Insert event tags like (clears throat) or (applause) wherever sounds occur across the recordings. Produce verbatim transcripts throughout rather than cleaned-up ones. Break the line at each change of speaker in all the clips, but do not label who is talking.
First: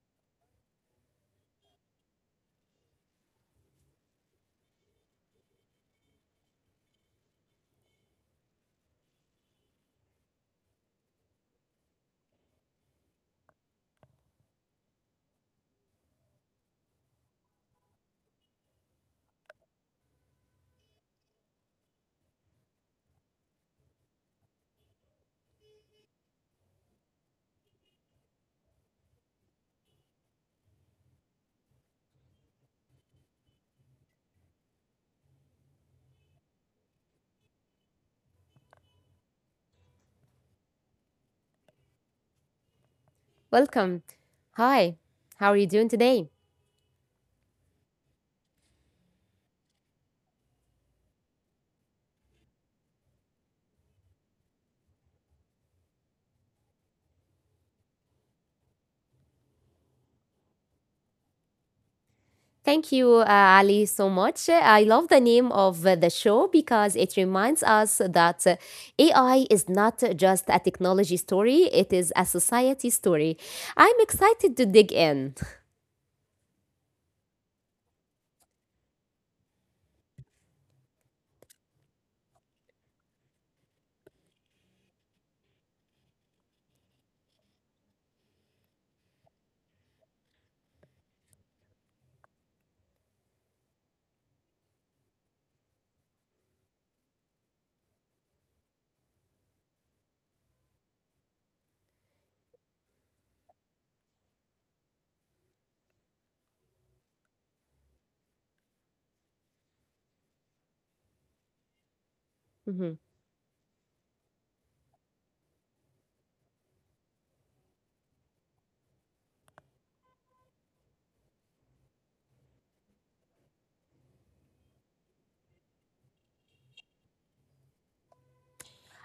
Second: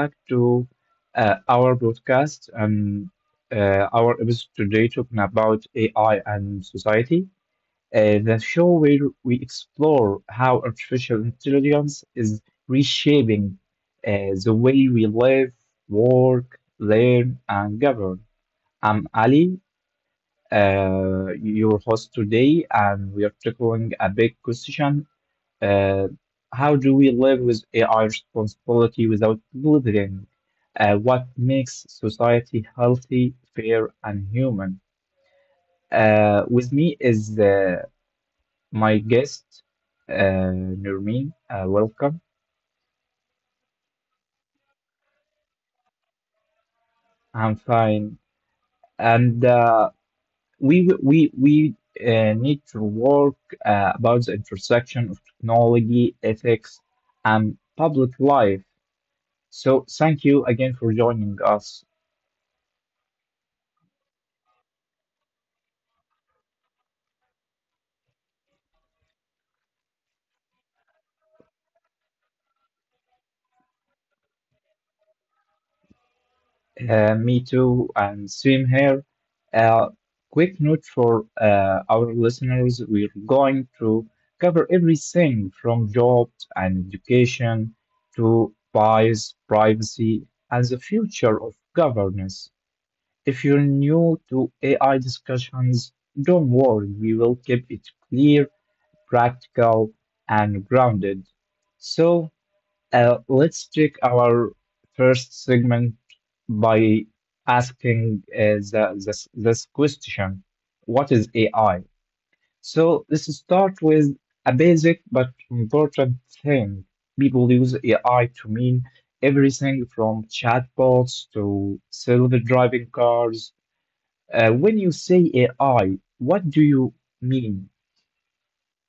back to uh, our broadcast. Um, uh, our episode today talking about A I and society, uh, the show where we explore how artificial intelligence is reshaping uh, the way we live, work, learn, and govern. I'm Ali, uh, your host today, and we are tackling a big question uh, how do we live with A I responsibility without blithering? Uh, what makes society healthy, fair, and human? Uh, with me is uh, my guest, uh, Nurmin. Uh, welcome.
Welcome. Hi. How are you doing today?
I'm fine. And uh, we we we uh, need to work uh, about the intersection of technology, ethics, and public life. So thank you again for joining us.
Thank you, uh, Ali, so much. I love the name of uh, the show because it reminds us that uh, A I is not just a technology story, it is a society story. I'm excited to dig in.
Uh, me too, and same here. Uh, quick note for uh, our listeners, we're going to cover everything from jobs and education to bias, privacy, and the future of governance. If you're new to A I discussions, don't worry, we will keep it clear, practical, and grounded. So, uh, let's take our first segment by asking uh, the, this, this question: what is A I?
(laughs)
So let's start with a basic but important thing. People use A I to mean everything from chatbots to self driving cars. Uh, when you say A I, what do you mean?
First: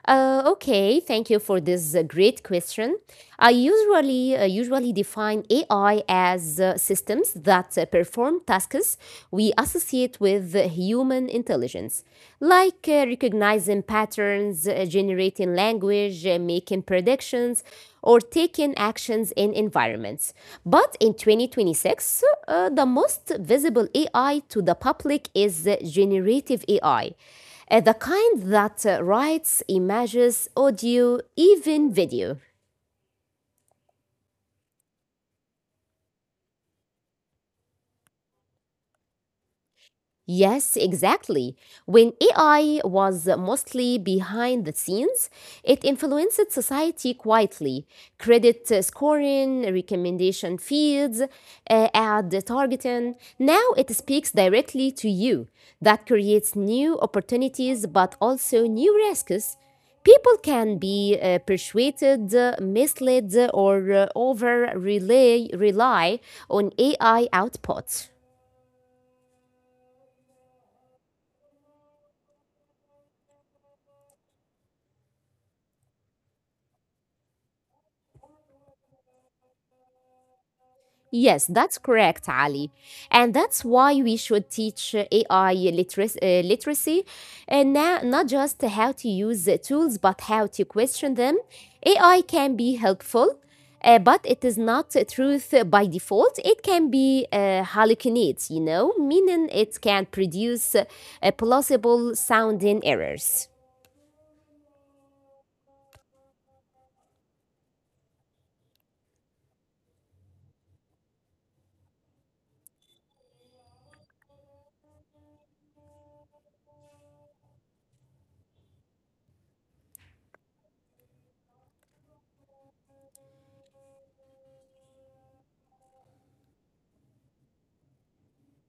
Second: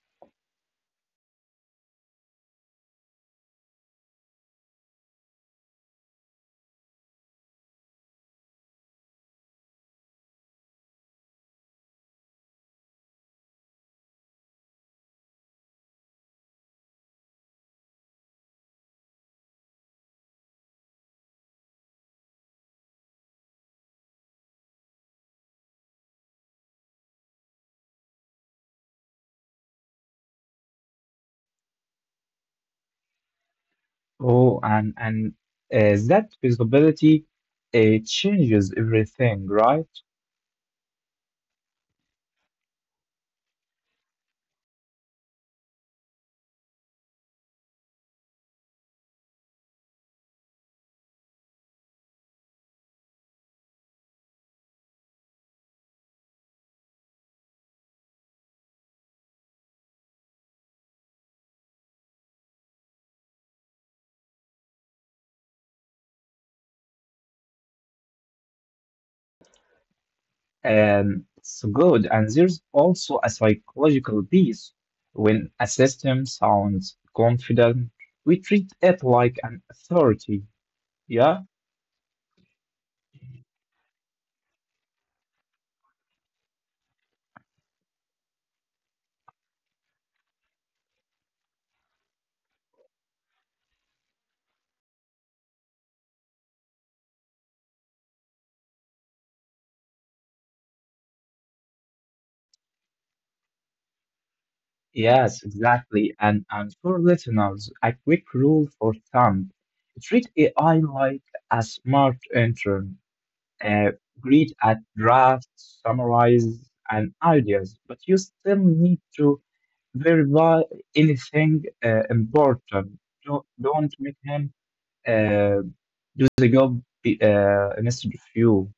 Uh, okay, thank you for this uh, great question. I usually uh, usually define A I as uh, systems that uh, perform tasks we associate with uh, human intelligence, like uh, recognizing patterns, uh, generating language, uh, making predictions, or taking actions in environments. But in twenty twenty-six, uh, the most visible A I to the public is uh, generative A I, uh, the kind that uh, writes images, audio, even video.
Oh, and, and uh, that visibility, it changes everything, right?
Yes, exactly. When A I was mostly behind the scenes, it influenced society quietly. Credit uh, scoring, recommendation feeds, uh, ad targeting. Now it speaks directly to you. That creates new opportunities but also new risks. People can be uh, persuaded, uh, misled, or uh, over rely, rely on A I output.
Um, it's good. And there's also a psychological piece. When a system sounds confident, we treat it like an authority. Yeah?
Yes, that's correct, Ali. And that's why we should teach uh, A I literacy, uh, literacy and now, not just how to use the tools, but how to question them. A I can be helpful, uh, but it is not a truth by default. It can be uh, hallucinates, you know, meaning it can produce uh, plausible sounding errors.
Yes, exactly. And, and for listeners, a quick rule for thumb. Treat A I like a smart intern. Uh, greet at drafts, summarize, and ideas, but you still need to verify anything uh, important. Don't, don't make him uh, do the job be- uh, instead of you,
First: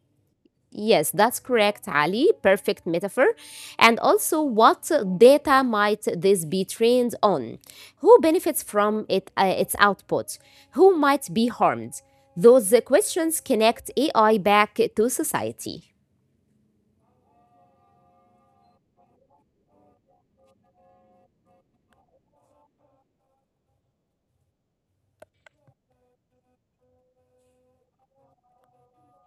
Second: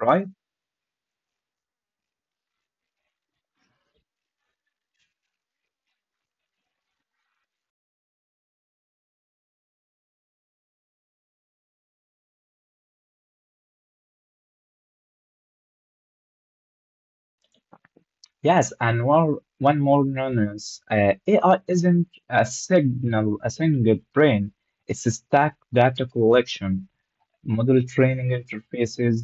right?
Yes, that's correct, Ali. Perfect metaphor. And also, what data might this be trained on? Who benefits from it, uh, its output? Who might be harmed? Those questions connect A I back to society.
Yes, and one one more nuance. Uh, A I isn't a signal, a single brain. It's a stack: data collection, model training interfaces,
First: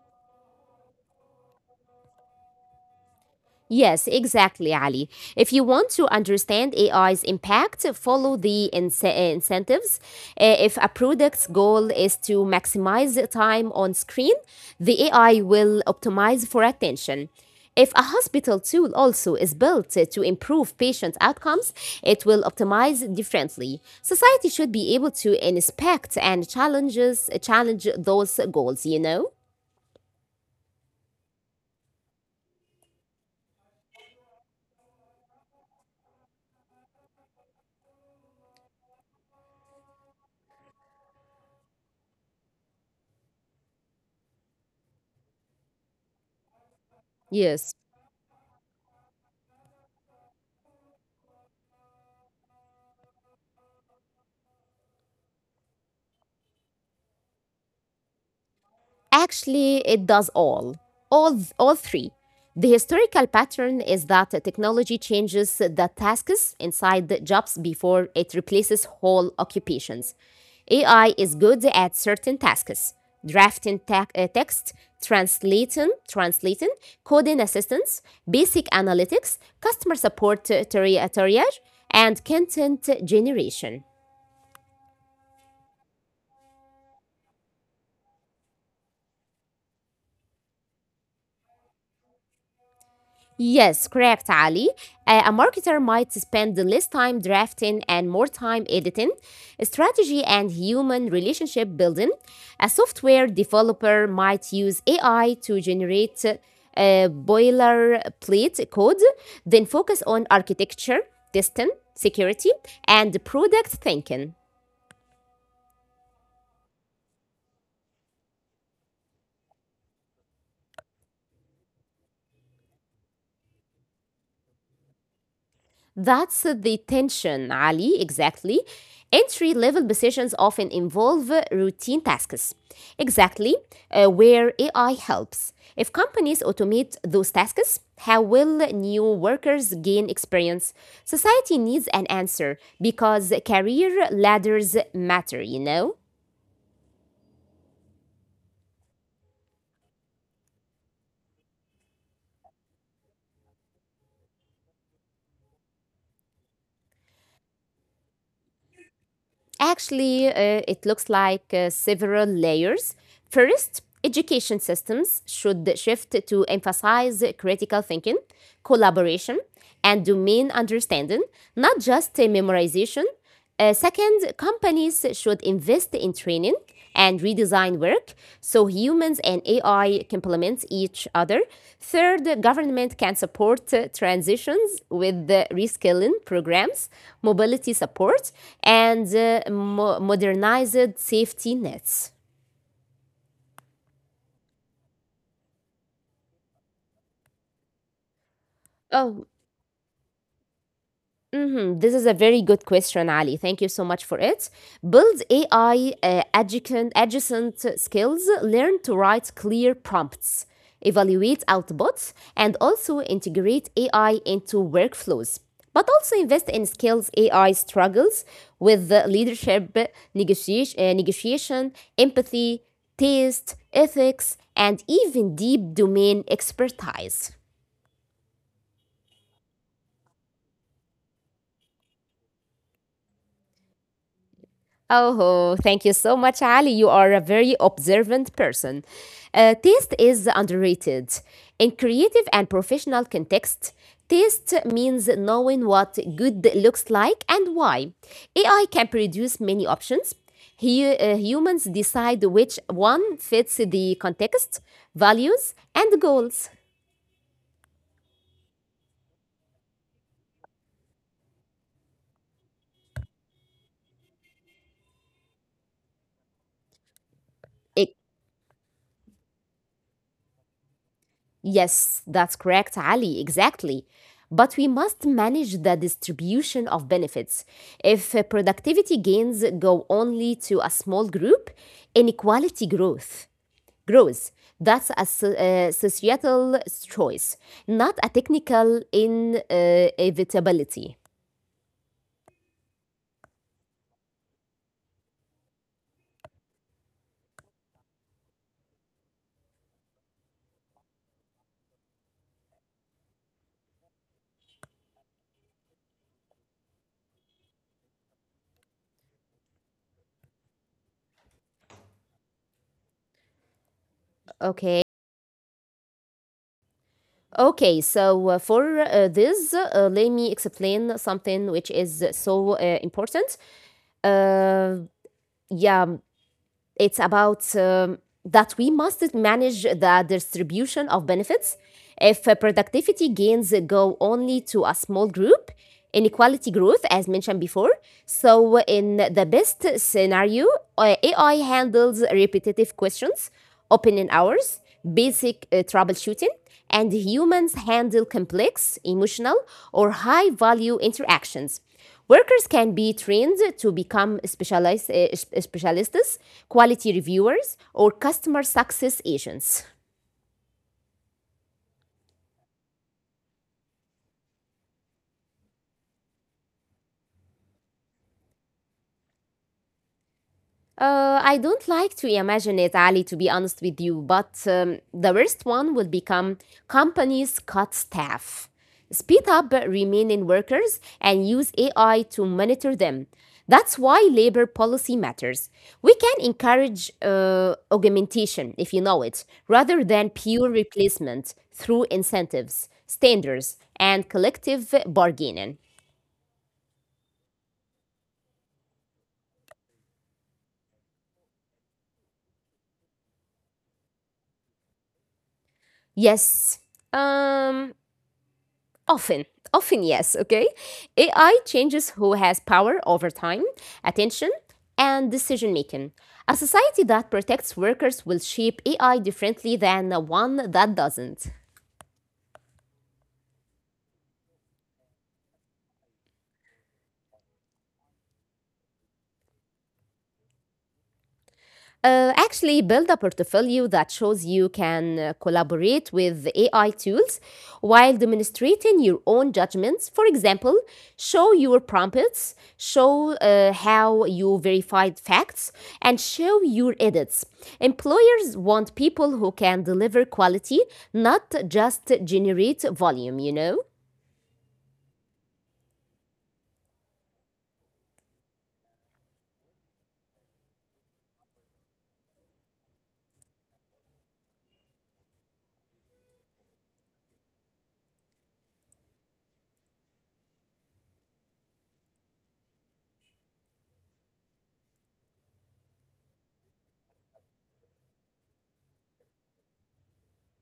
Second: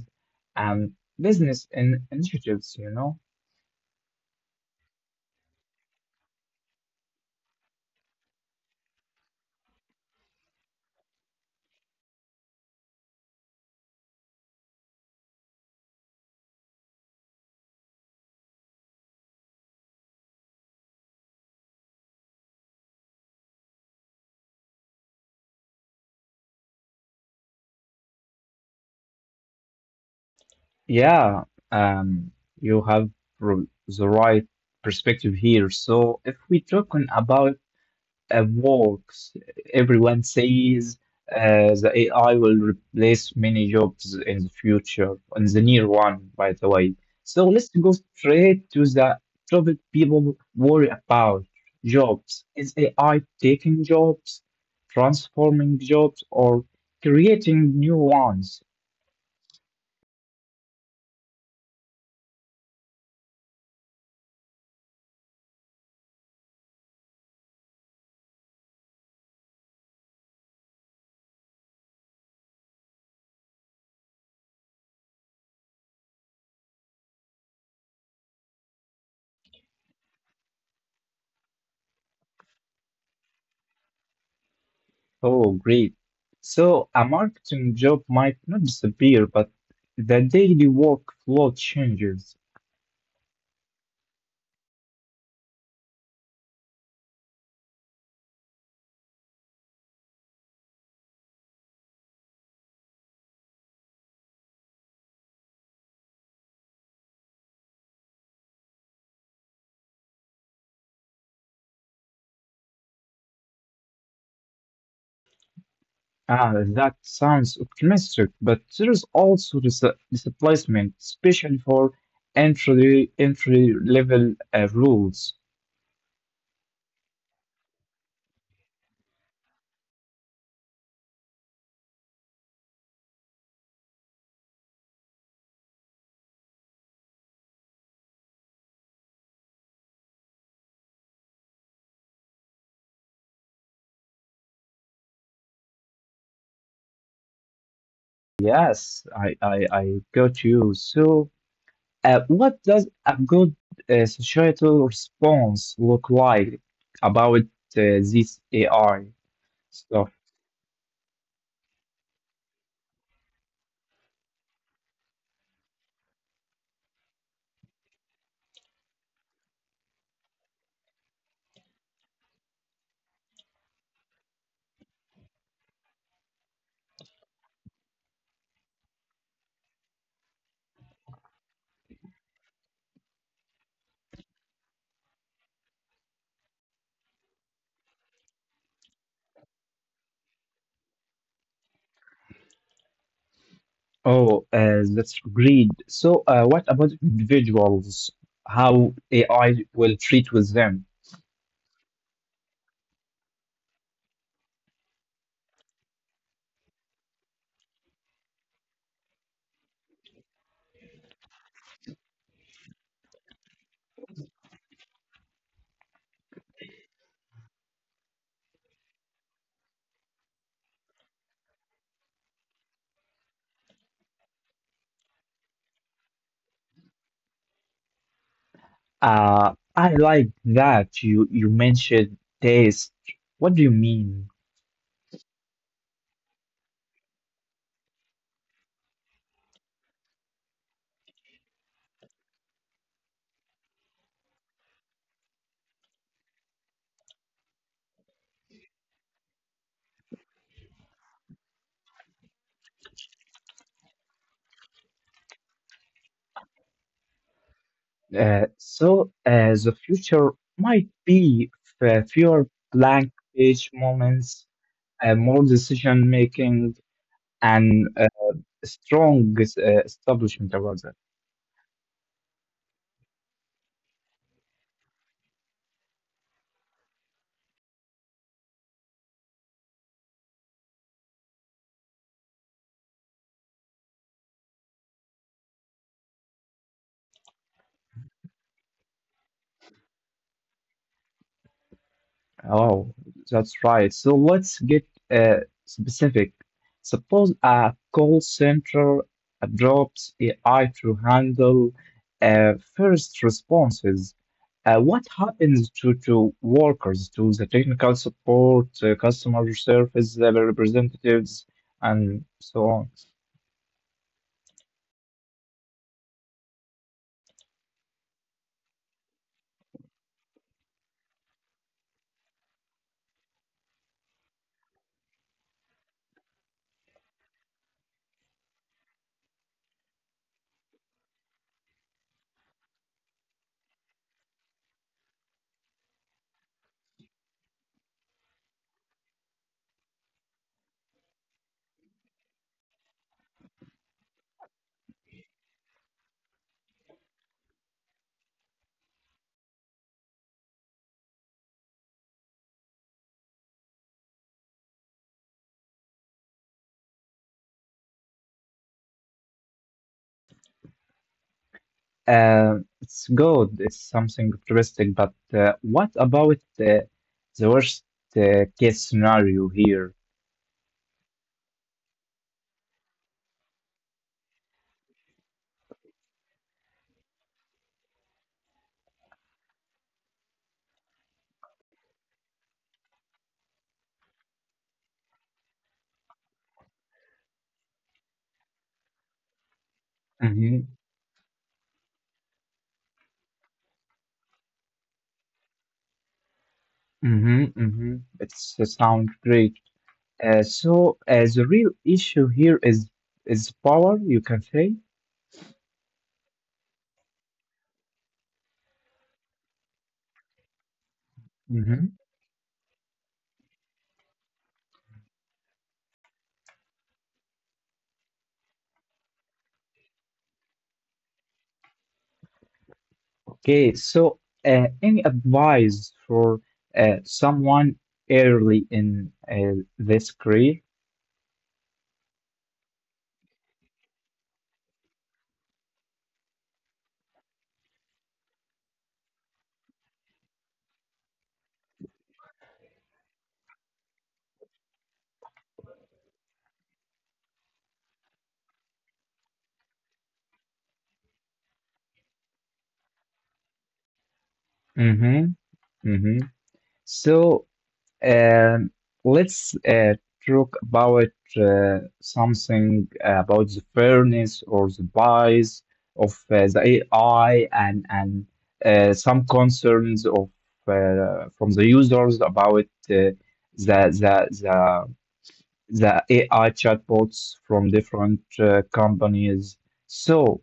and business in initiatives. You know,
Yes, exactly, Ali. If you want to understand A I's impact, follow the ince- incentives. Uh, If a product's goal is to maximize the time on screen, the A I will optimize for attention. If a hospital tool also is built to improve patient outcomes, it will optimize differently. Society should be able to inspect and challenges challenge those goals, you know?
yeah. Um, you have r- the right perspective here. So if we talking about uh, works. Everyone says uh, the A I will replace many jobs in the future, in the near one, by the way. So let's
Yes.
go straight to the topic people worry about: jobs. Is A I taking jobs, transforming jobs, or creating new ones?
Actually, it does all. All, th- all three. The historical pattern is that technology changes the tasks inside the jobs before it replaces whole occupations. A I is good at certain tasks drafting ta- uh, text, translating, translating, coding assistance, basic analytics, customer support uh, tri- triage, and content generation.
Oh, great. So a marketing job might not disappear, but the daily workflow changes.
Yes, correct, Ali. Uh, a marketer might spend less time drafting and more time editing, strategy and human relationship building. A software developer might use A I to generate uh, boilerplate code, then focus on architecture, testing, security, and product thinking.
Ah, that sounds optimistic, but there is also this uh, displacement, especially for entry entry level uh, rules.
That's the tension, Ali, exactly. Entry level positions often involve routine tasks, exactly uh, where A I helps. If companies automate those tasks, how will new workers gain experience? Society needs an answer because career ladders matter, you know?
Yes, I, I I got you. So, uh, what does a good uh, societal response look like about uh, this A I stuff?
Actually, uh, it looks like uh, several layers. First, education systems should shift to emphasize critical thinking, collaboration, and domain understanding, not just uh, memorization. Uh, second, companies should invest in training and redesign work so humans and A I complement each other. Third, the government can support uh, transitions with the reskilling programs, mobility support, and uh, mo- modernized safety nets.
Oh, uh, that's great. So, uh, what about individuals? How
Oh,
A I will treat with them?
mhm. This is a very good question, Ali. Thank you so much for it. Build A I uh, adjacent, adjacent skills, learn to write clear prompts, evaluate outputs, and also integrate A I into workflows. But also invest in skills A I struggles with the leadership, negotiation, uh, negotiation, empathy, taste, ethics, and even deep domain expertise.
Uh, I like that you you mentioned taste. What do you mean?
Oh, thank you so much, Ali. You are a very observant person. Uh, taste is underrated. In creative and professional context, taste means knowing what good looks like and why. A I can produce many options. He, uh, humans decide which one fits the context, values, and goals.
Uh, so uh, the future might be f- fewer blank page moments, uh, more decision making, and uh, strong uh, establishment about that.
Yes, that's correct, Ali. Exactly. But we must manage the distribution of benefits. If uh, productivity gains go only to a small group, inequality growth grows. That's a so- uh, societal choice, not a technical inevitability.
Oh, that's right. So let's get uh, specific. Suppose a call center uh, drops A I to handle uh, first responses. Uh, what happens to, to workers, to the technical support, uh, customer service uh, representatives, and so on?
Okay. Okay, so uh, for uh, this, uh, let me explain something which is so uh, important uh yeah It's about um, that we must manage the distribution of benefits. If uh, productivity gains go only to a small group, inequality growth, as mentioned before. So, in the best scenario, uh, A I handles repetitive questions, opinion hours, basic uh, troubleshooting, and humans handle complex, emotional, or high value interactions. Workers can be trained to become specialists, eh, specialists, quality reviewers, or customer success agents.
Uh, it's good, it's something optimistic, but uh, what about the, the worst uh, case scenario here?
Uh, I don't like to imagine it, Ali, to be honest with you, but um, the worst one will become companies cut staff, speed up remaining workers, and use A I to monitor them. That's why labor policy matters. We can encourage uh, augmentation, if you know it, rather than pure
Mm-hmm,
replacement through incentives, standards, and collective bargaining.
mm-hmm, mm-hmm. It's uh, sound great. Uh, so uh, the real issue here is is power, you can say.
Yes. Um, Often, often, yes, okay? A I changes who has power over time, attention, and decision making. A society that protects workers will shape A I differently than one that doesn't.
Okay, so uh, any advice for uh, someone early in uh, this career?
Uh, actually, build a portfolio that shows you can uh, collaborate with A I tools while demonstrating your own judgments. For example, show your prompts, show uh, how you verified facts, and show your edits. Employers want people who can deliver quality, not just generate volume, you know?
Mm-hmm, mm-hmm. So um, let's uh, talk about uh, something about the fairness or the bias of uh, the A I and and uh, some concerns of uh, from the users about uh, the the the the A I chatbots from different uh, companies. So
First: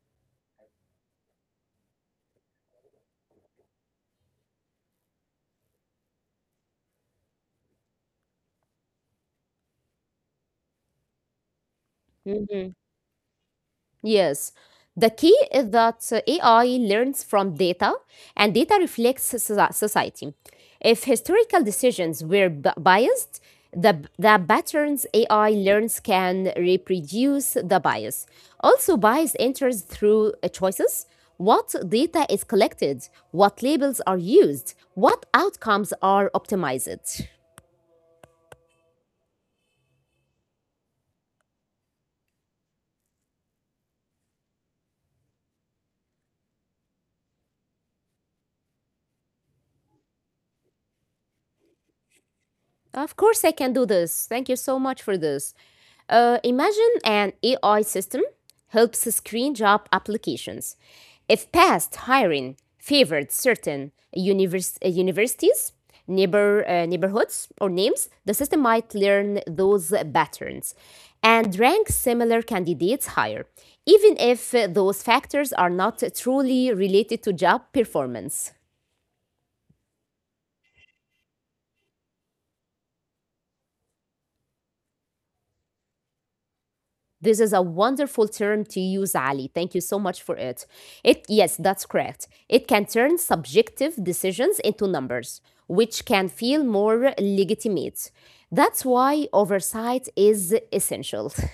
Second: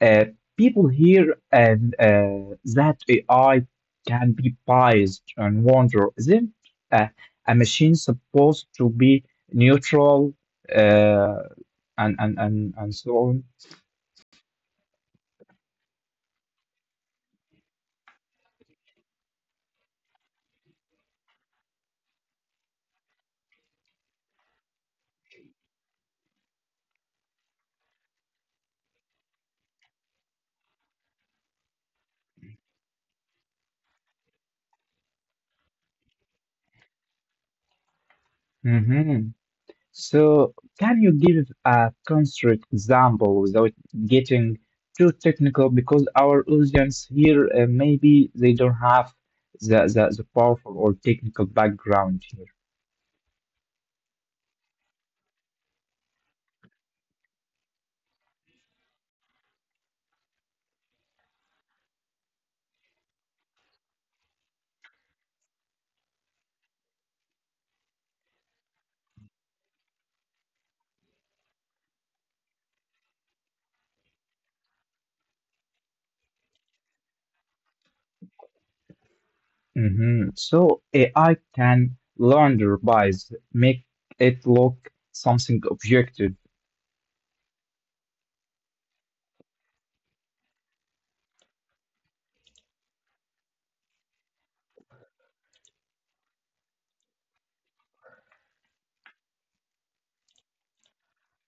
uh, people hear and uh, that A I can be biased and wonder, isn't uh, a machine supposed to be neutral uh, and, and, and,
Mhm.
and so on?
Yes. The key is that uh, A I learns from data and data reflects soci- society. If historical decisions were b- biased, the, b- the patterns A I learns can reproduce the bias. Also, bias enters through uh, choices. What data is collected? What labels are used? What outcomes are optimized?
Mm-hmm. So, can you give a concrete example without getting too technical? Because our audience here, uh, maybe they don't have the, the, the powerful or technical background here.
Of course, I can do this. Thank you so much for this. Uh, imagine an A I system helps screen job applications. If past hiring favored certain univers- uh, universities, neighbor uh, neighborhoods, or names, the system might learn those patterns and rank similar candidates higher, even if uh, those factors are not truly related to job performance.
Mhm. So, A I can launder bias, make it look something objective.
This is a wonderful term to use, Ali. Thank you so much for it. It yes, that's correct. It can turn subjective decisions into numbers, which can feel more legitimate. That's why oversight is essential. (laughs)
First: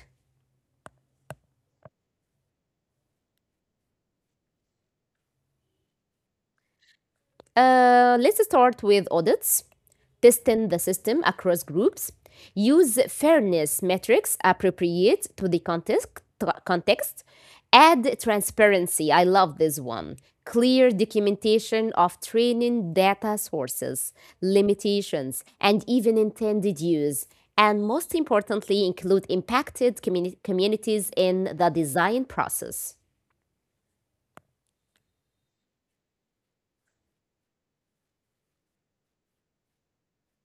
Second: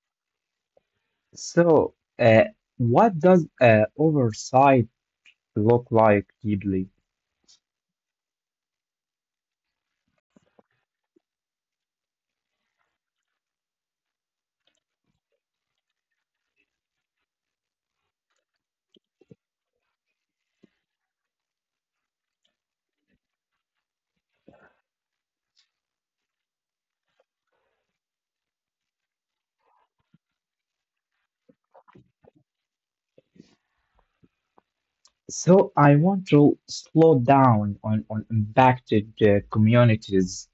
So, uh, what does uh, oversight look like deeply?
Uh, let's start with audits. Testing the system across groups, use fairness metrics appropriate to the context, context, add transparency. I love this one. Clear documentation of training data sources, limitations, and even intended use. And most importantly, include impacted communi- communities in the design process.
So I want to slow down on, on impacted uh, communities.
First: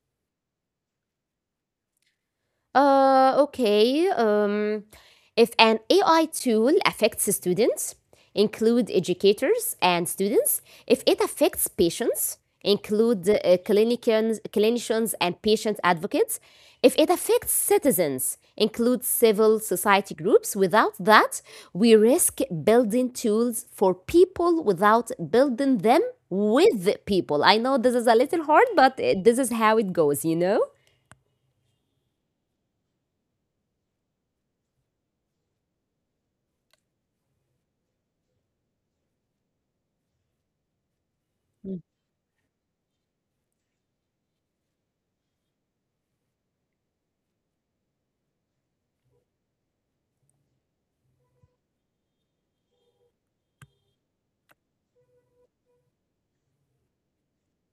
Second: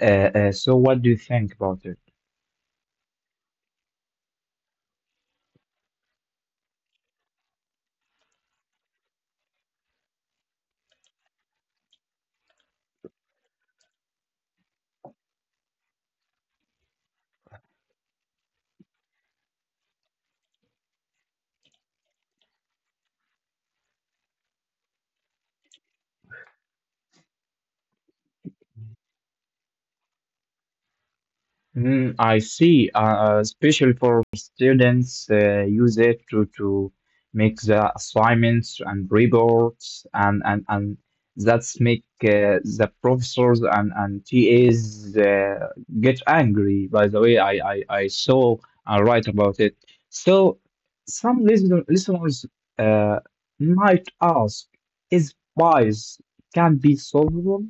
Uh, uh, so what do you think about it?
Uh, okay. Um, if an A I tool affects students, include educators and students. If it affects patients, include uh, clinicians, clinicians and patient advocates. If it affects citizens, include civil society groups. Without that, we risk building tools for people without building them with people. I know this is a little hard, but uh, this is how it goes, you know?
Mm, I see. Uh, especially for students, uh, use it to to make the assignments and reports, and and and that's make uh, the professors and and T As uh, get angry. By the way, I I, I saw and write about it. So some listen, listeners uh, might ask, is bias can be solvable?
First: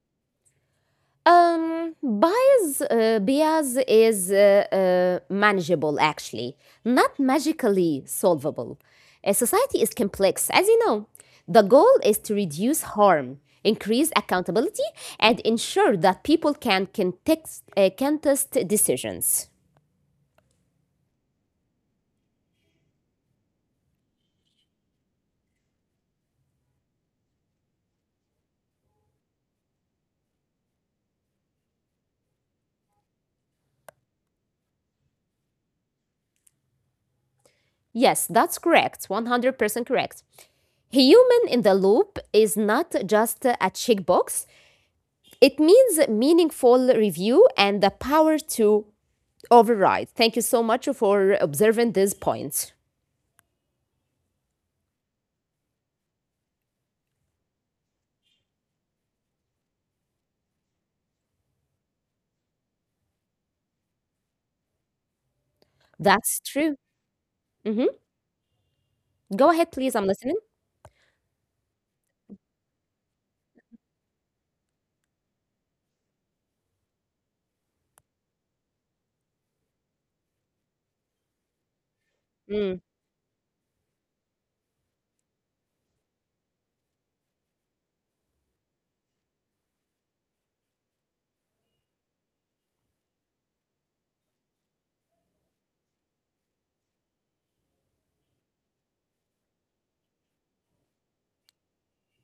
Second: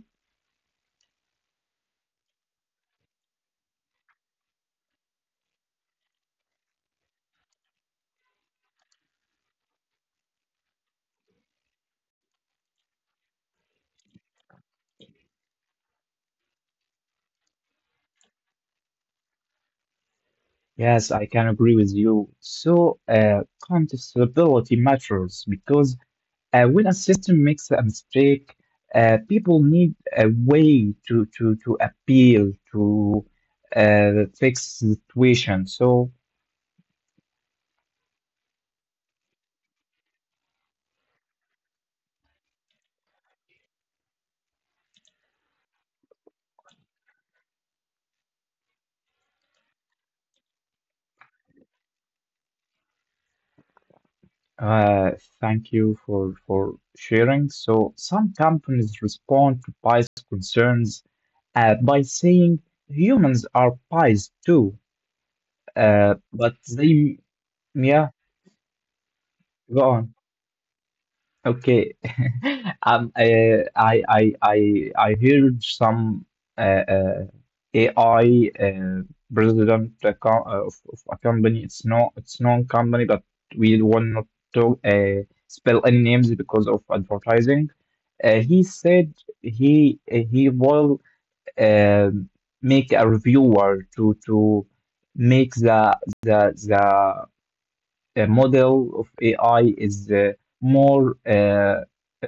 Um, bias, uh, bias is uh, uh, manageable, actually, not magically solvable. A society is complex, as you know. The goal is to reduce harm, increase accountability, and ensure that people can contest, uh, contest decisions.
Yes, I can agree with you. So, uh, contestability matters because uh, when a system makes a mistake, uh, people need a way to, to, to appeal to uh, fix the situation. So,
Yes, that's correct. one hundred percent correct. Human in the loop is not just a checkbox, it means meaningful review and the power to override. Thank you so much for observing these points.
uh, thank you for, for sharing. So, some companies respond to bias concerns uh, by saying humans are biased too, uh,
That's
but
true.
they,
Hmm.
yeah,
Go ahead,
go
please. I'm
on.
listening.
Okay. (laughs) Um, uh, I, I, I, I heard some uh, uh, A I uh, president uh, co- uh, of, of a company. It's not, it's known
Mm.
company, but we will not talk, uh, spell any names because of advertising. Uh, he said he uh, he will uh, make a reviewer to to make the the the uh, model of A I is uh, more uh,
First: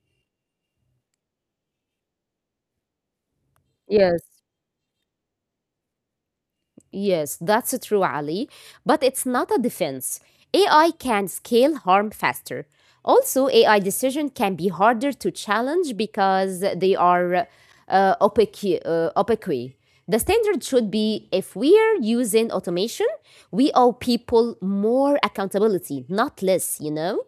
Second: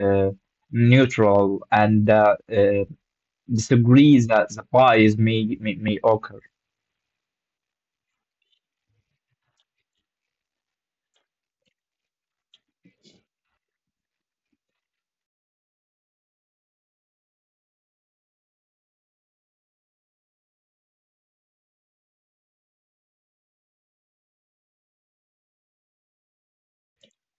uh, neutral and uh, uh,
Yes.
disagrees that the bias may, may may occur.
Yes, that's true, Ali. But it's not a defense. A I can scale harm faster. Also, A I decision can be harder to challenge because they are uh, opaque, uh, opaque. The standard should be if we're using automation, we owe people more accountability, not less, you know?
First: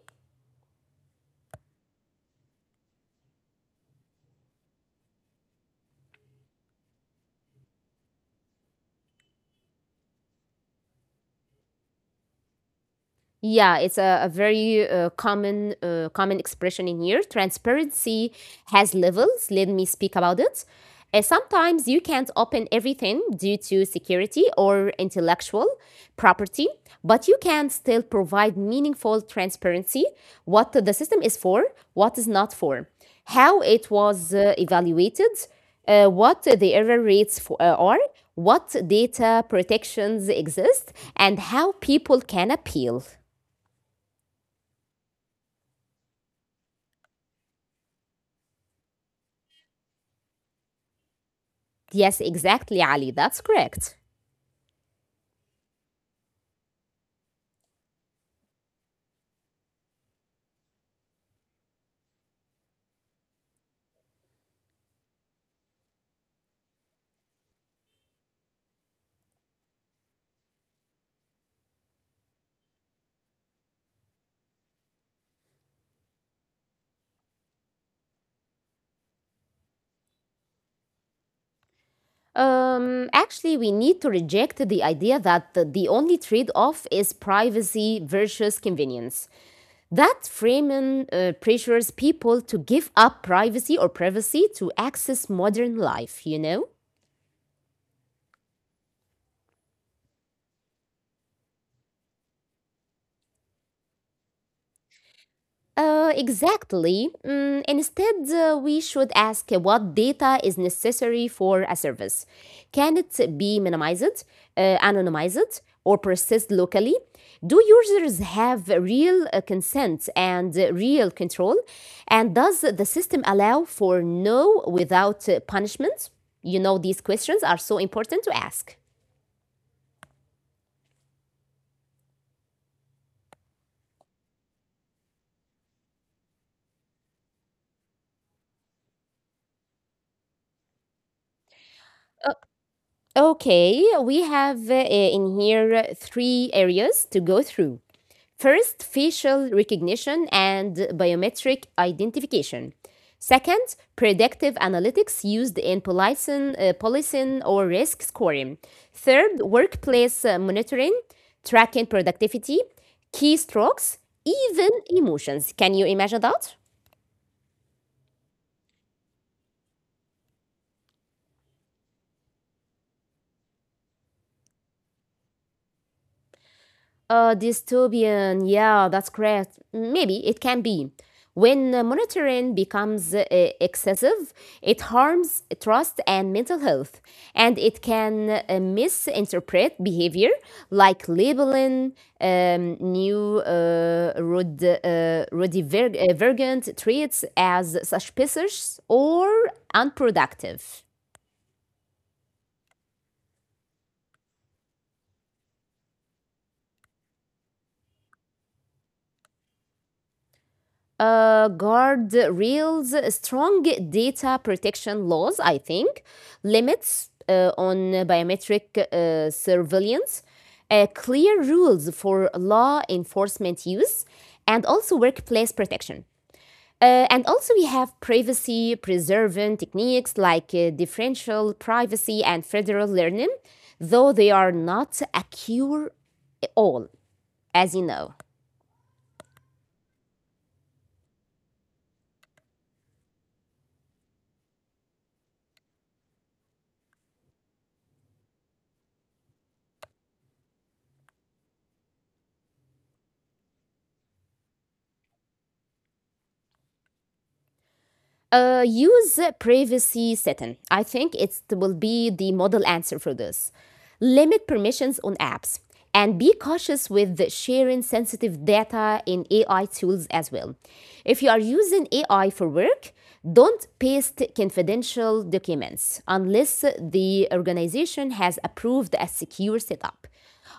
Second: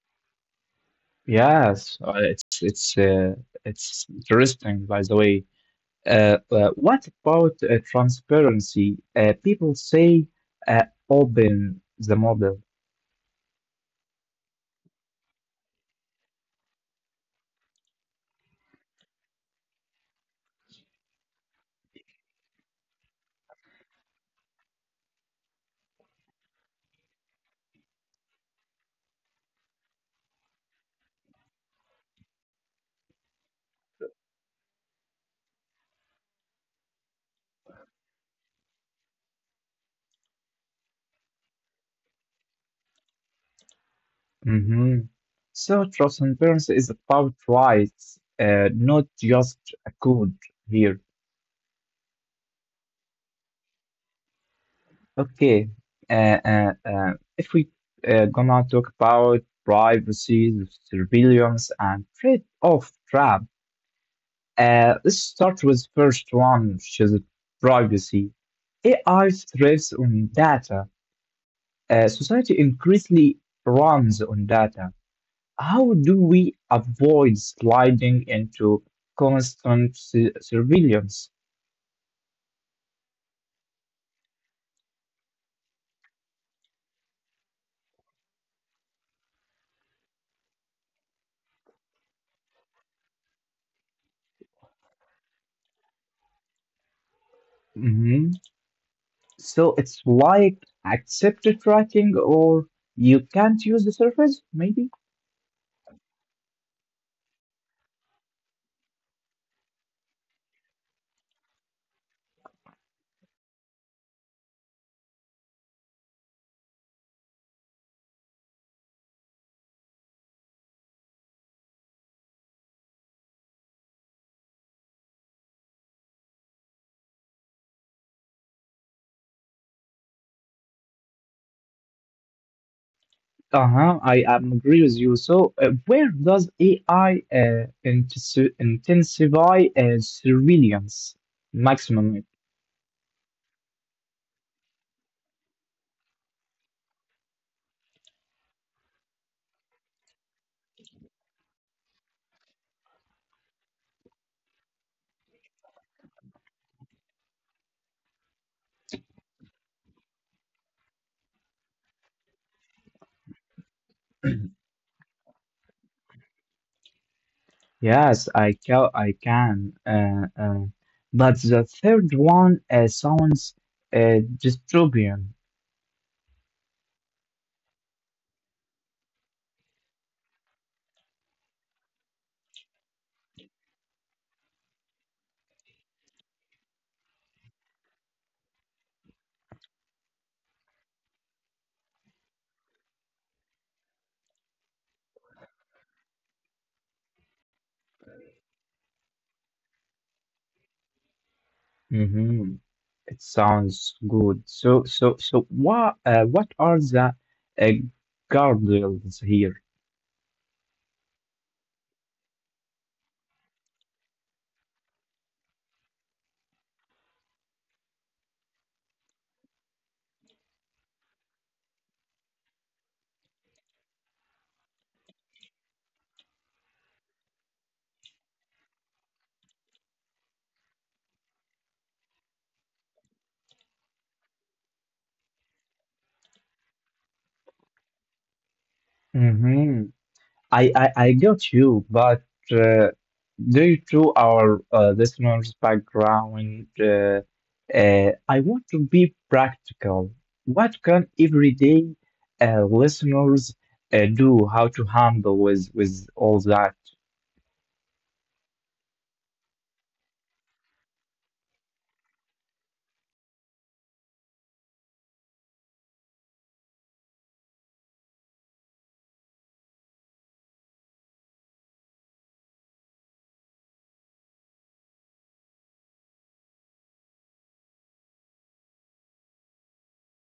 Yes, uh, it's it's uh, it's interesting, by the way. Uh, uh, what about uh, transparency? Uh, people say uh, open the model.
Yeah, it's a, a very uh, common uh, common expression in here. Transparency has levels. Let me speak about it. Uh, sometimes you can't open everything due to security or intellectual property, but you can still provide meaningful transparency what the system is for, what is not for, how it was uh, evaluated, uh, what the error rates for, uh, are, what data protections exist, and how people can appeal.
Hmm. So transparency is about rights, uh, not just a code here.
Yes, exactly, Ali. That's correct.
Okay. Uh, uh, uh, if we uh, gonna talk about privacy, surveillance, and trade-off trap, uh, let's start with first one, which is privacy. A I thrives on data. Uh, society increasingly runs on data. How do we avoid sliding into constant su- surveillance?
Um, actually, we need to reject the idea that the, the only trade off is privacy versus convenience. That framing uh, pressures people to give up privacy or privacy to access modern life, you know?
Mm-hmm. So it's like accepted tracking, or you can't use the surface, maybe?
Uh, exactly. Mm, instead, uh, we should ask what data is necessary for a service. Can it be minimized, uh, anonymized, or processed locally? Do users have real uh, consent and uh, real control? And does the system allow for no without uh, punishment? You know, these questions are so important to ask.
Uh-huh, I um, agree with you. So uh, where does A I uh, intensi- intensify uh, surveillance maximum?
Okay, we have uh, in here uh, three areas to go through. First, facial recognition and biometric identification. Second, predictive analytics used in policing, uh, policing or risk scoring. Third, workplace uh, monitoring, tracking productivity, keystrokes, even emotions. Can you imagine that?
Yes, I can. I can. Uh, uh, but the third one uh, sounds uh, dystopian.
Uh, dystopian, yeah, that's correct. Maybe it can be. When uh, monitoring becomes uh, excessive, it harms trust and mental health, and it can uh, misinterpret behavior like labeling um, new uh, rud- uh, rudiverg- uh, virgent traits as suspicious or unproductive.
Hmm. It sounds good. So, so, so, what, uh, what are the uh, guardrails here?
Uh, guard rails, strong data protection laws, I think, limits uh, on biometric uh, surveillance, uh, clear rules for law enforcement use, and also workplace protection. Uh, and also, we have privacy preserving techniques like uh, differential privacy and federal learning, though they are not a cure all, as you know.
Hmm. I, I, I got you, but uh, due to our uh, listeners' background, uh, uh, I want to be practical. What can everyday uh, listeners uh, do? How to handle with with all that?
Uh, use privacy setting. I think it will be the model answer for this. Limit permissions on apps and be cautious with the sharing sensitive data in A I tools as well. If you are using A I for work, don't paste confidential documents unless the organization has approved a secure setup.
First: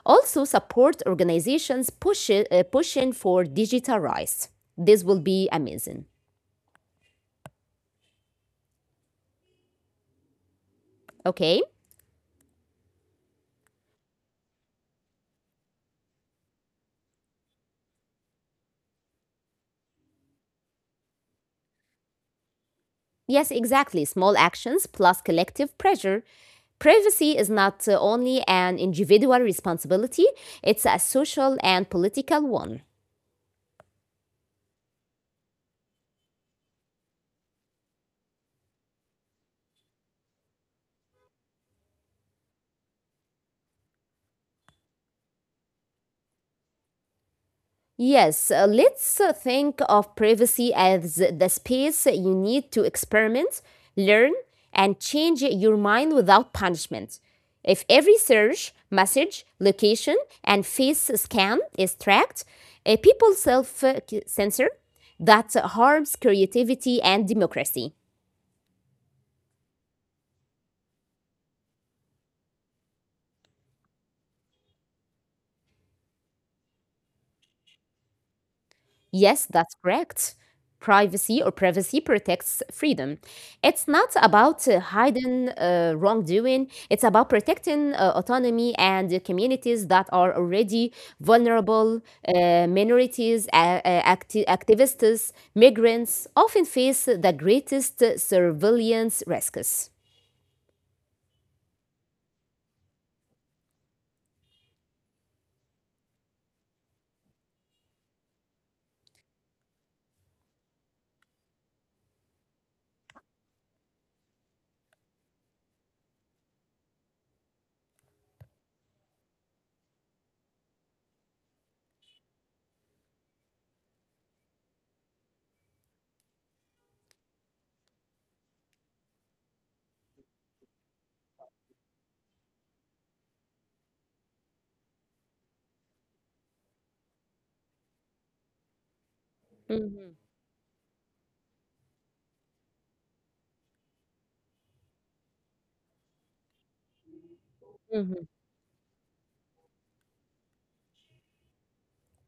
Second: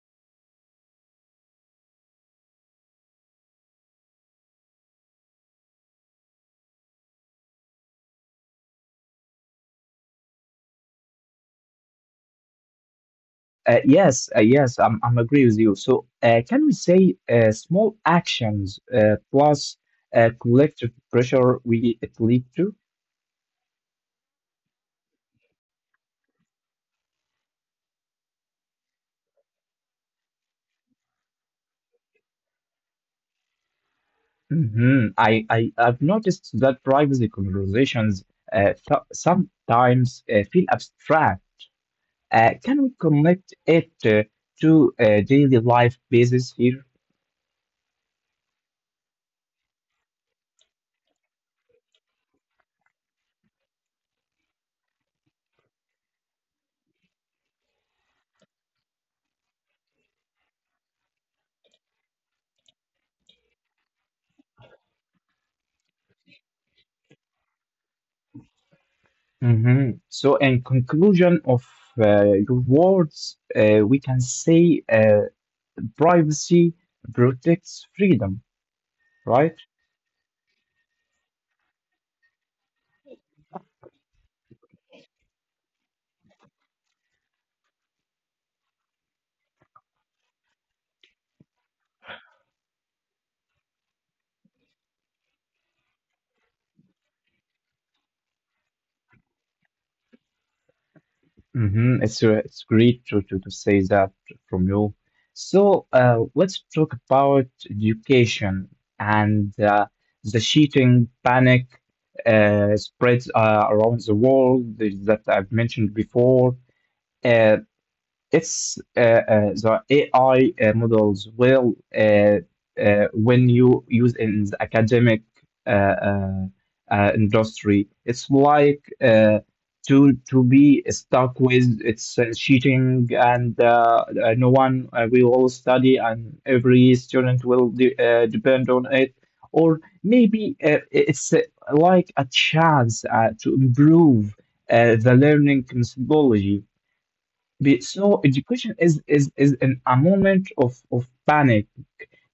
Also, support organizations push, uh, pushing for digital rights. This will be amazing. Okay.
Uh, yes, uh, yes, I'm, I'm agree with you. So, uh, can we say uh, small actions uh, plus uh, collective pressure we it lead to?
Yes, exactly. Small actions plus collective pressure. Privacy is not uh, only an individual responsibility, it's a social and political one.
Hmm. I, I I've noticed that privacy conversations uh, so- sometimes uh, feel abstract. Uh, can we connect it uh, to uh, daily life basis here?
Yes, uh, let's uh, think of privacy as the space you need to experiment, learn, and change your mind without punishment. If every search, message, location, and face scan is tracked, uh, people self uh, censor, that harms creativity and democracy.
Hmm. So, in conclusion of uh, your words, uh, we can say. Uh, privacy protects freedom, right?
Yes, that's correct. Privacy or privacy protects freedom. It's not about uh, hiding uh, wrongdoing, it's about protecting uh, autonomy and the communities that are already vulnerable. Uh, minorities, uh, uh, acti- activists, migrants often face the greatest surveillance risks.
Hmm. It's uh, it's great to, to to say that from you. So uh, let's talk about education and uh, the cheating panic uh, spreads uh, around the world that I've mentioned before. Uh, it's uh, uh, The A I uh, models will uh, uh, when you use in the academic uh, uh, uh, industry. It's like uh, to to be stuck with it's uh, cheating and uh, uh, no one uh, we all study and every student will de uh, depend on it. Or
Mhm,
maybe uh, it's uh, like a chance uh, to improve uh, the learning methodology but so
mhm.
education is is is in a moment of of panic.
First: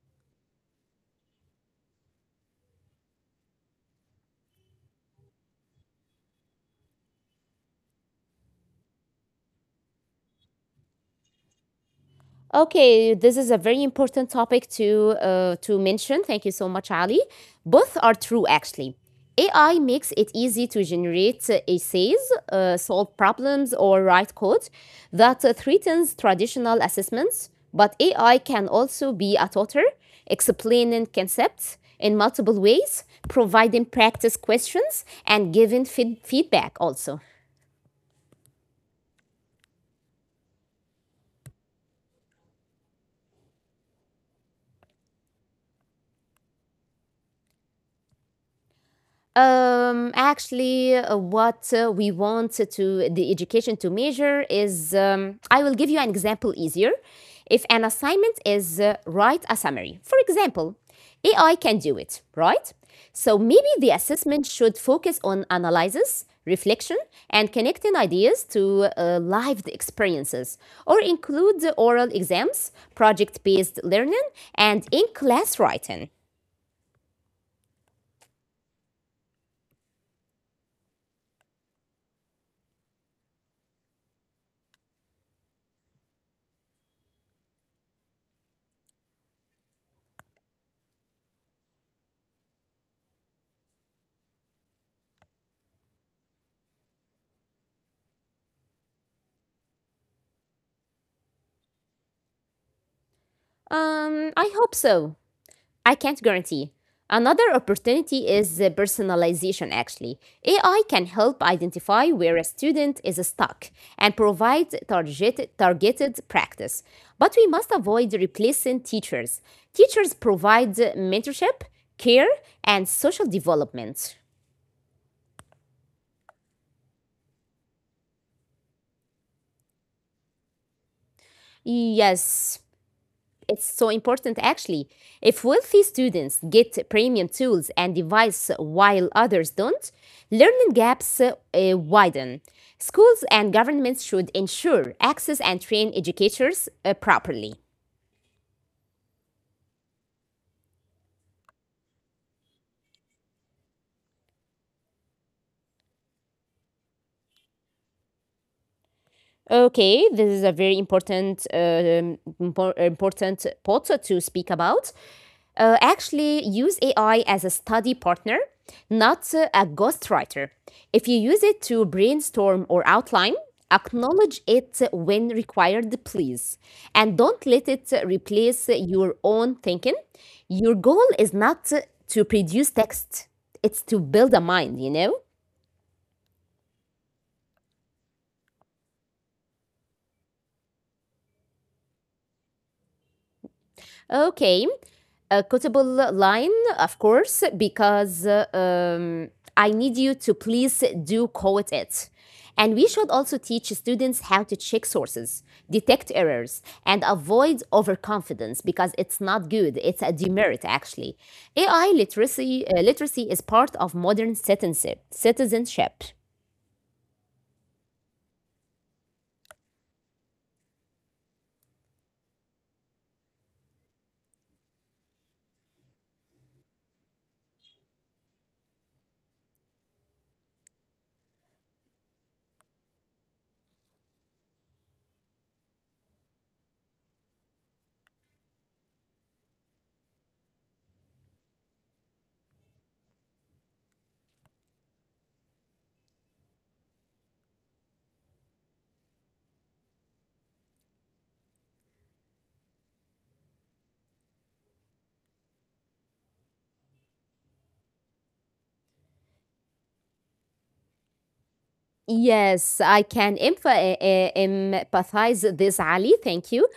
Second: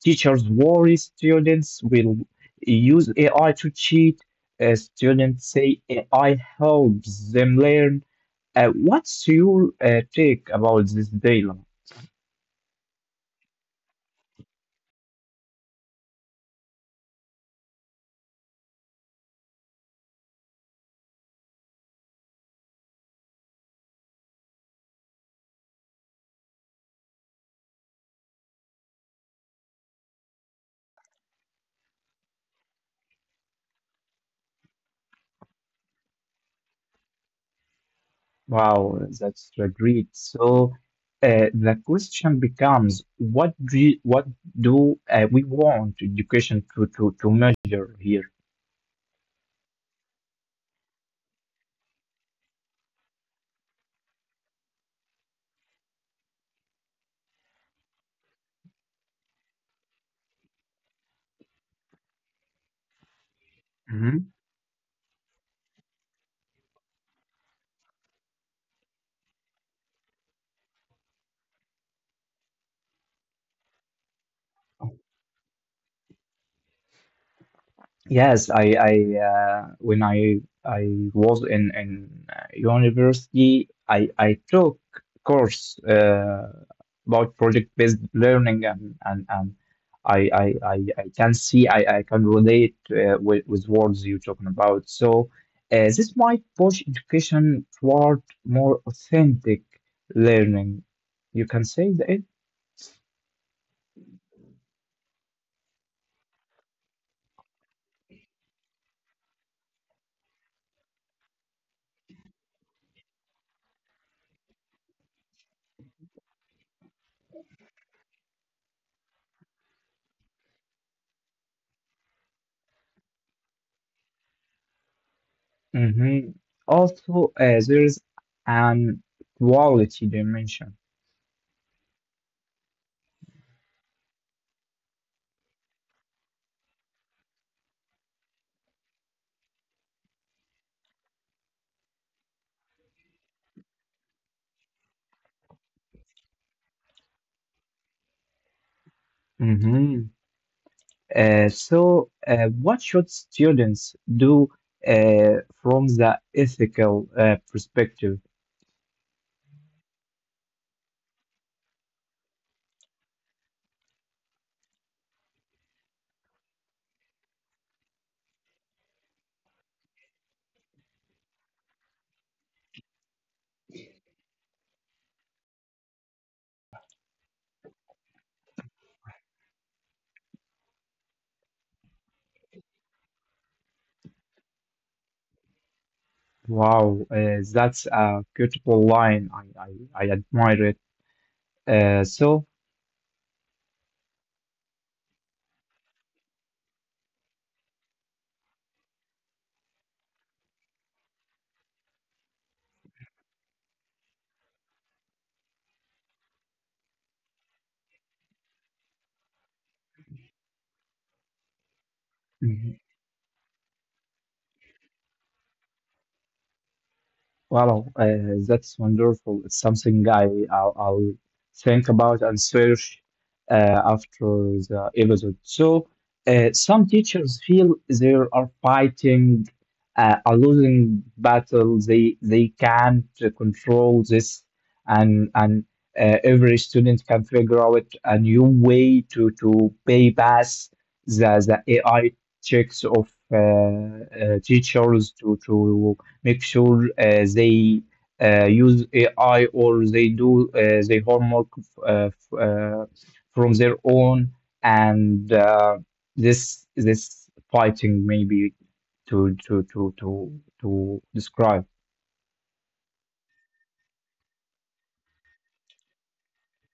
Teachers worry students will use A I to cheat. Uh, students say A I helps them learn. Uh, what's your uh, take about this dilemma?
Okay, this is a very important topic to uh, to mention. Thank you so much, Ali. Both are true, actually. A I makes it easy to generate uh, essays, uh, solve problems, or write code that uh, threatens traditional assessments. But A I can also be a tutor, explaining concepts in multiple ways, providing practice questions, and giving feed- feedback also.
Wow, that's uh, great. So uh, the question becomes, what do you- what do uh, we want education to to to measure here?
Um, actually, uh, what uh, we want to the education to measure is, um, I will give you an example easier. If an assignment is uh, write a summary, for example, A I can do it, right? So maybe the
Mm-hmm.
assessment should focus on analysis, reflection, and connecting ideas to uh, lived experiences, or include the oral exams, project-based learning, and in-class writing.
Yes, I, I uh, when I I was in in uh, university, I I took course uh, about project-based learning, and and, and I, I I I can see I, I can relate uh, with with words you're talking about. So uh, this might push education toward more authentic learning. You can say that.
Um, I hope so. I can't guarantee. Another opportunity is uh, personalization, actually. A I can help identify where a student is stuck and provide targeted, targeted practice. But we must avoid replacing teachers. Teachers provide mentorship, care, and social development.
Hmm. Also, uh, there is an quality dimension.
Yes, it's so important actually. If wealthy students get premium tools and devices while others don't, learning gaps uh, uh, widen. Schools and governments should ensure access and train educators uh, properly.
Hmm. Uh, so, uh, what should students do uh, from the ethical uh, perspective?
Okay, this is a very important, uh, um, impor- important point to speak about. Uh, actually, use A I as a study partner, not uh, a ghostwriter. If you use it to brainstorm or outline, acknowledge it when required, please. And don't let it uh, replace your own thinking. Your goal is not to produce text, it's to build a mind, you know?
Wow, uh, that's a beautiful line. I, I, I admire it. Uh, so,
Okay, a quotable line, of course, because uh, um, I need you to please do quote it. And we should also teach students how to check sources, detect errors, and avoid overconfidence because it's not good. It's a demerit, actually. A I literacy,
mm-hmm.
uh, literacy is part of modern citizenship. citizenship.
Wow, uh, that's wonderful. It's something I I'll, I'll think about and search uh, after the episode. So, uh, some teachers feel they are fighting uh, a losing battle. They they can't control this, and and uh, every student can figure out a new way to to pay pass the the A I checks of uh, uh, teachers to to make sure uh, they uh, use A I or they do uh, their homework uh, f- uh, from their own and uh, this this fighting maybe to to to to to describe.
Yes, I can emph- uh, uh, empathize this, Ali. Thank you.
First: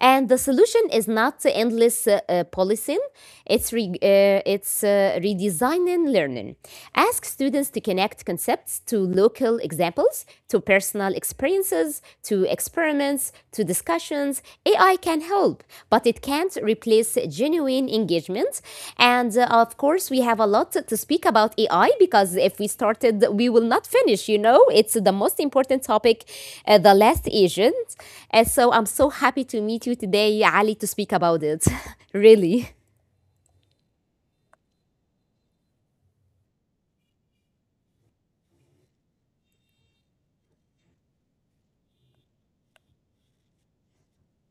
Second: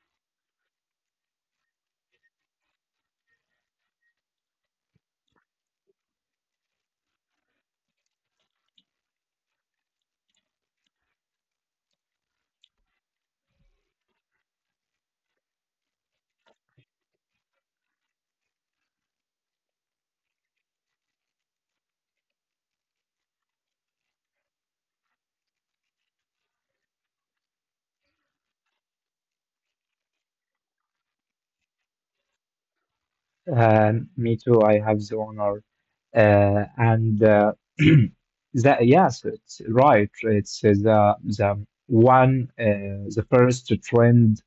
And the solution is not endless uh, uh, policing. It's, re- uh, it's uh, redesigning learning. Ask students to connect concepts to local examples, to personal experiences, to experiments, to discussions. A I can help, but it can't replace genuine engagement. And uh, of course, we have a lot to speak about A I because if we started, we will not finish, you know? It's the most important topic, uh, the last agent. And so I'm so happy to meet you today, Ali, to speak about it. (laughs) Really.
Um, me too. I have the honor, uh, and uh, (clears throat) that yes, it's right. It's uh, the the one uh, the first trend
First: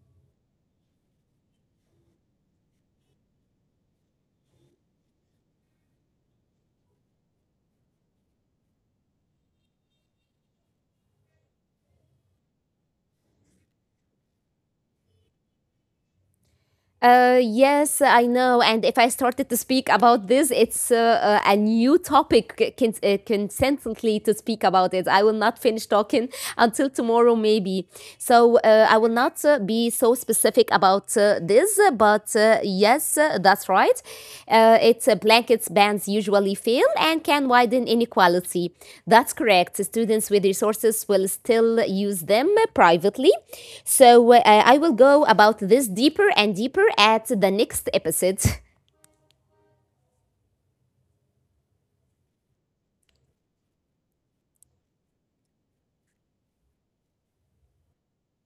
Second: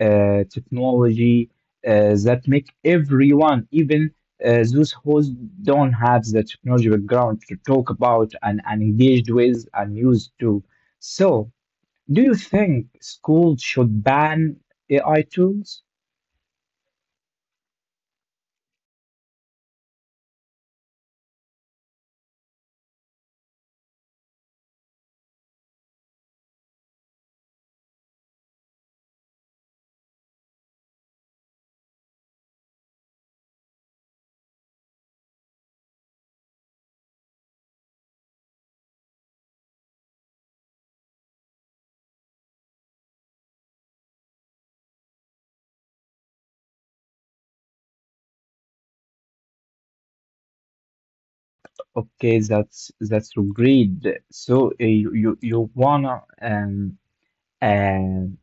uh, technology uh, that make everyone, even uh, those who don't have the technology background to talk about and, and engaged with and used to. So, do you think schools should ban A I tools?
Uh, yes, I know. And if I started to speak about this, it's uh, uh, a new topic c- cons- uh, consistently to speak about it. I will not finish talking (laughs) until tomorrow, maybe. So uh, I will not uh, be so specific about uh, this, uh, but uh, yes, uh, that's right. Uh, it uh, blankets bands usually fail and can widen inequality. That's correct. Students with resources will still use them privately. So uh, I will go about this deeper and deeper at the next episode. (laughs)
Okay, that's that's agreed. So uh, you you you wanna um um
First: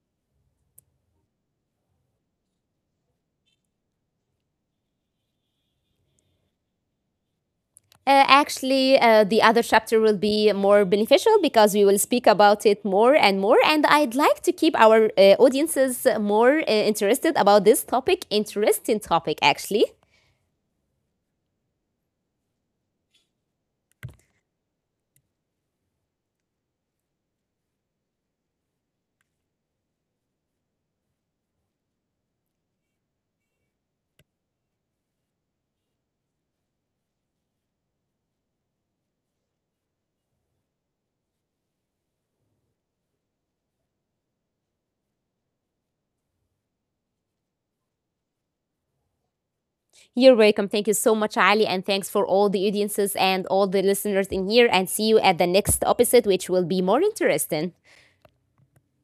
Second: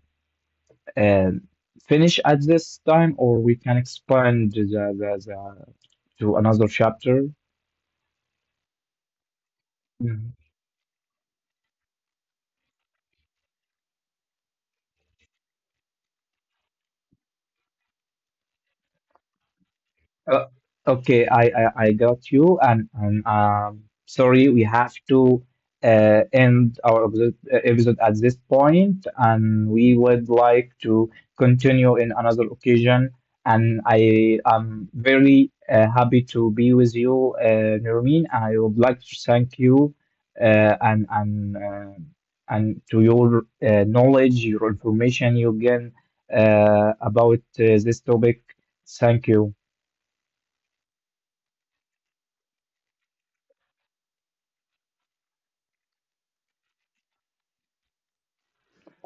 um finish at this time, or we can expand the, the, the to another chapter?
Uh, actually, uh, the other chapter will
Mm-hmm.
be more beneficial because we will speak about it more and more. And I'd like to keep our uh, audiences more uh, interested about this topic. Interesting topic, actually.
Uh, okay, I, I I got you, and and um, sorry, we have to uh, end our episode, uh, episode at this point, and we would like to continue in another occasion. And I am very uh, happy to be with you, uh, Nermin. I would like to thank you, uh, and and uh, and to your uh, knowledge, your information you gain uh, about uh, this topic. Thank you.
You're welcome. Thank you so much, Ali. And thanks for all the audiences and all the listeners in here. And see you at the next episode, which will be more interesting.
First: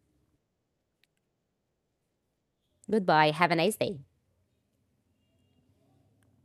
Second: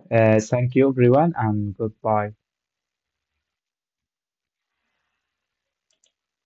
Uh, thank you, everyone, and goodbye.
Goodbye. Have a nice day.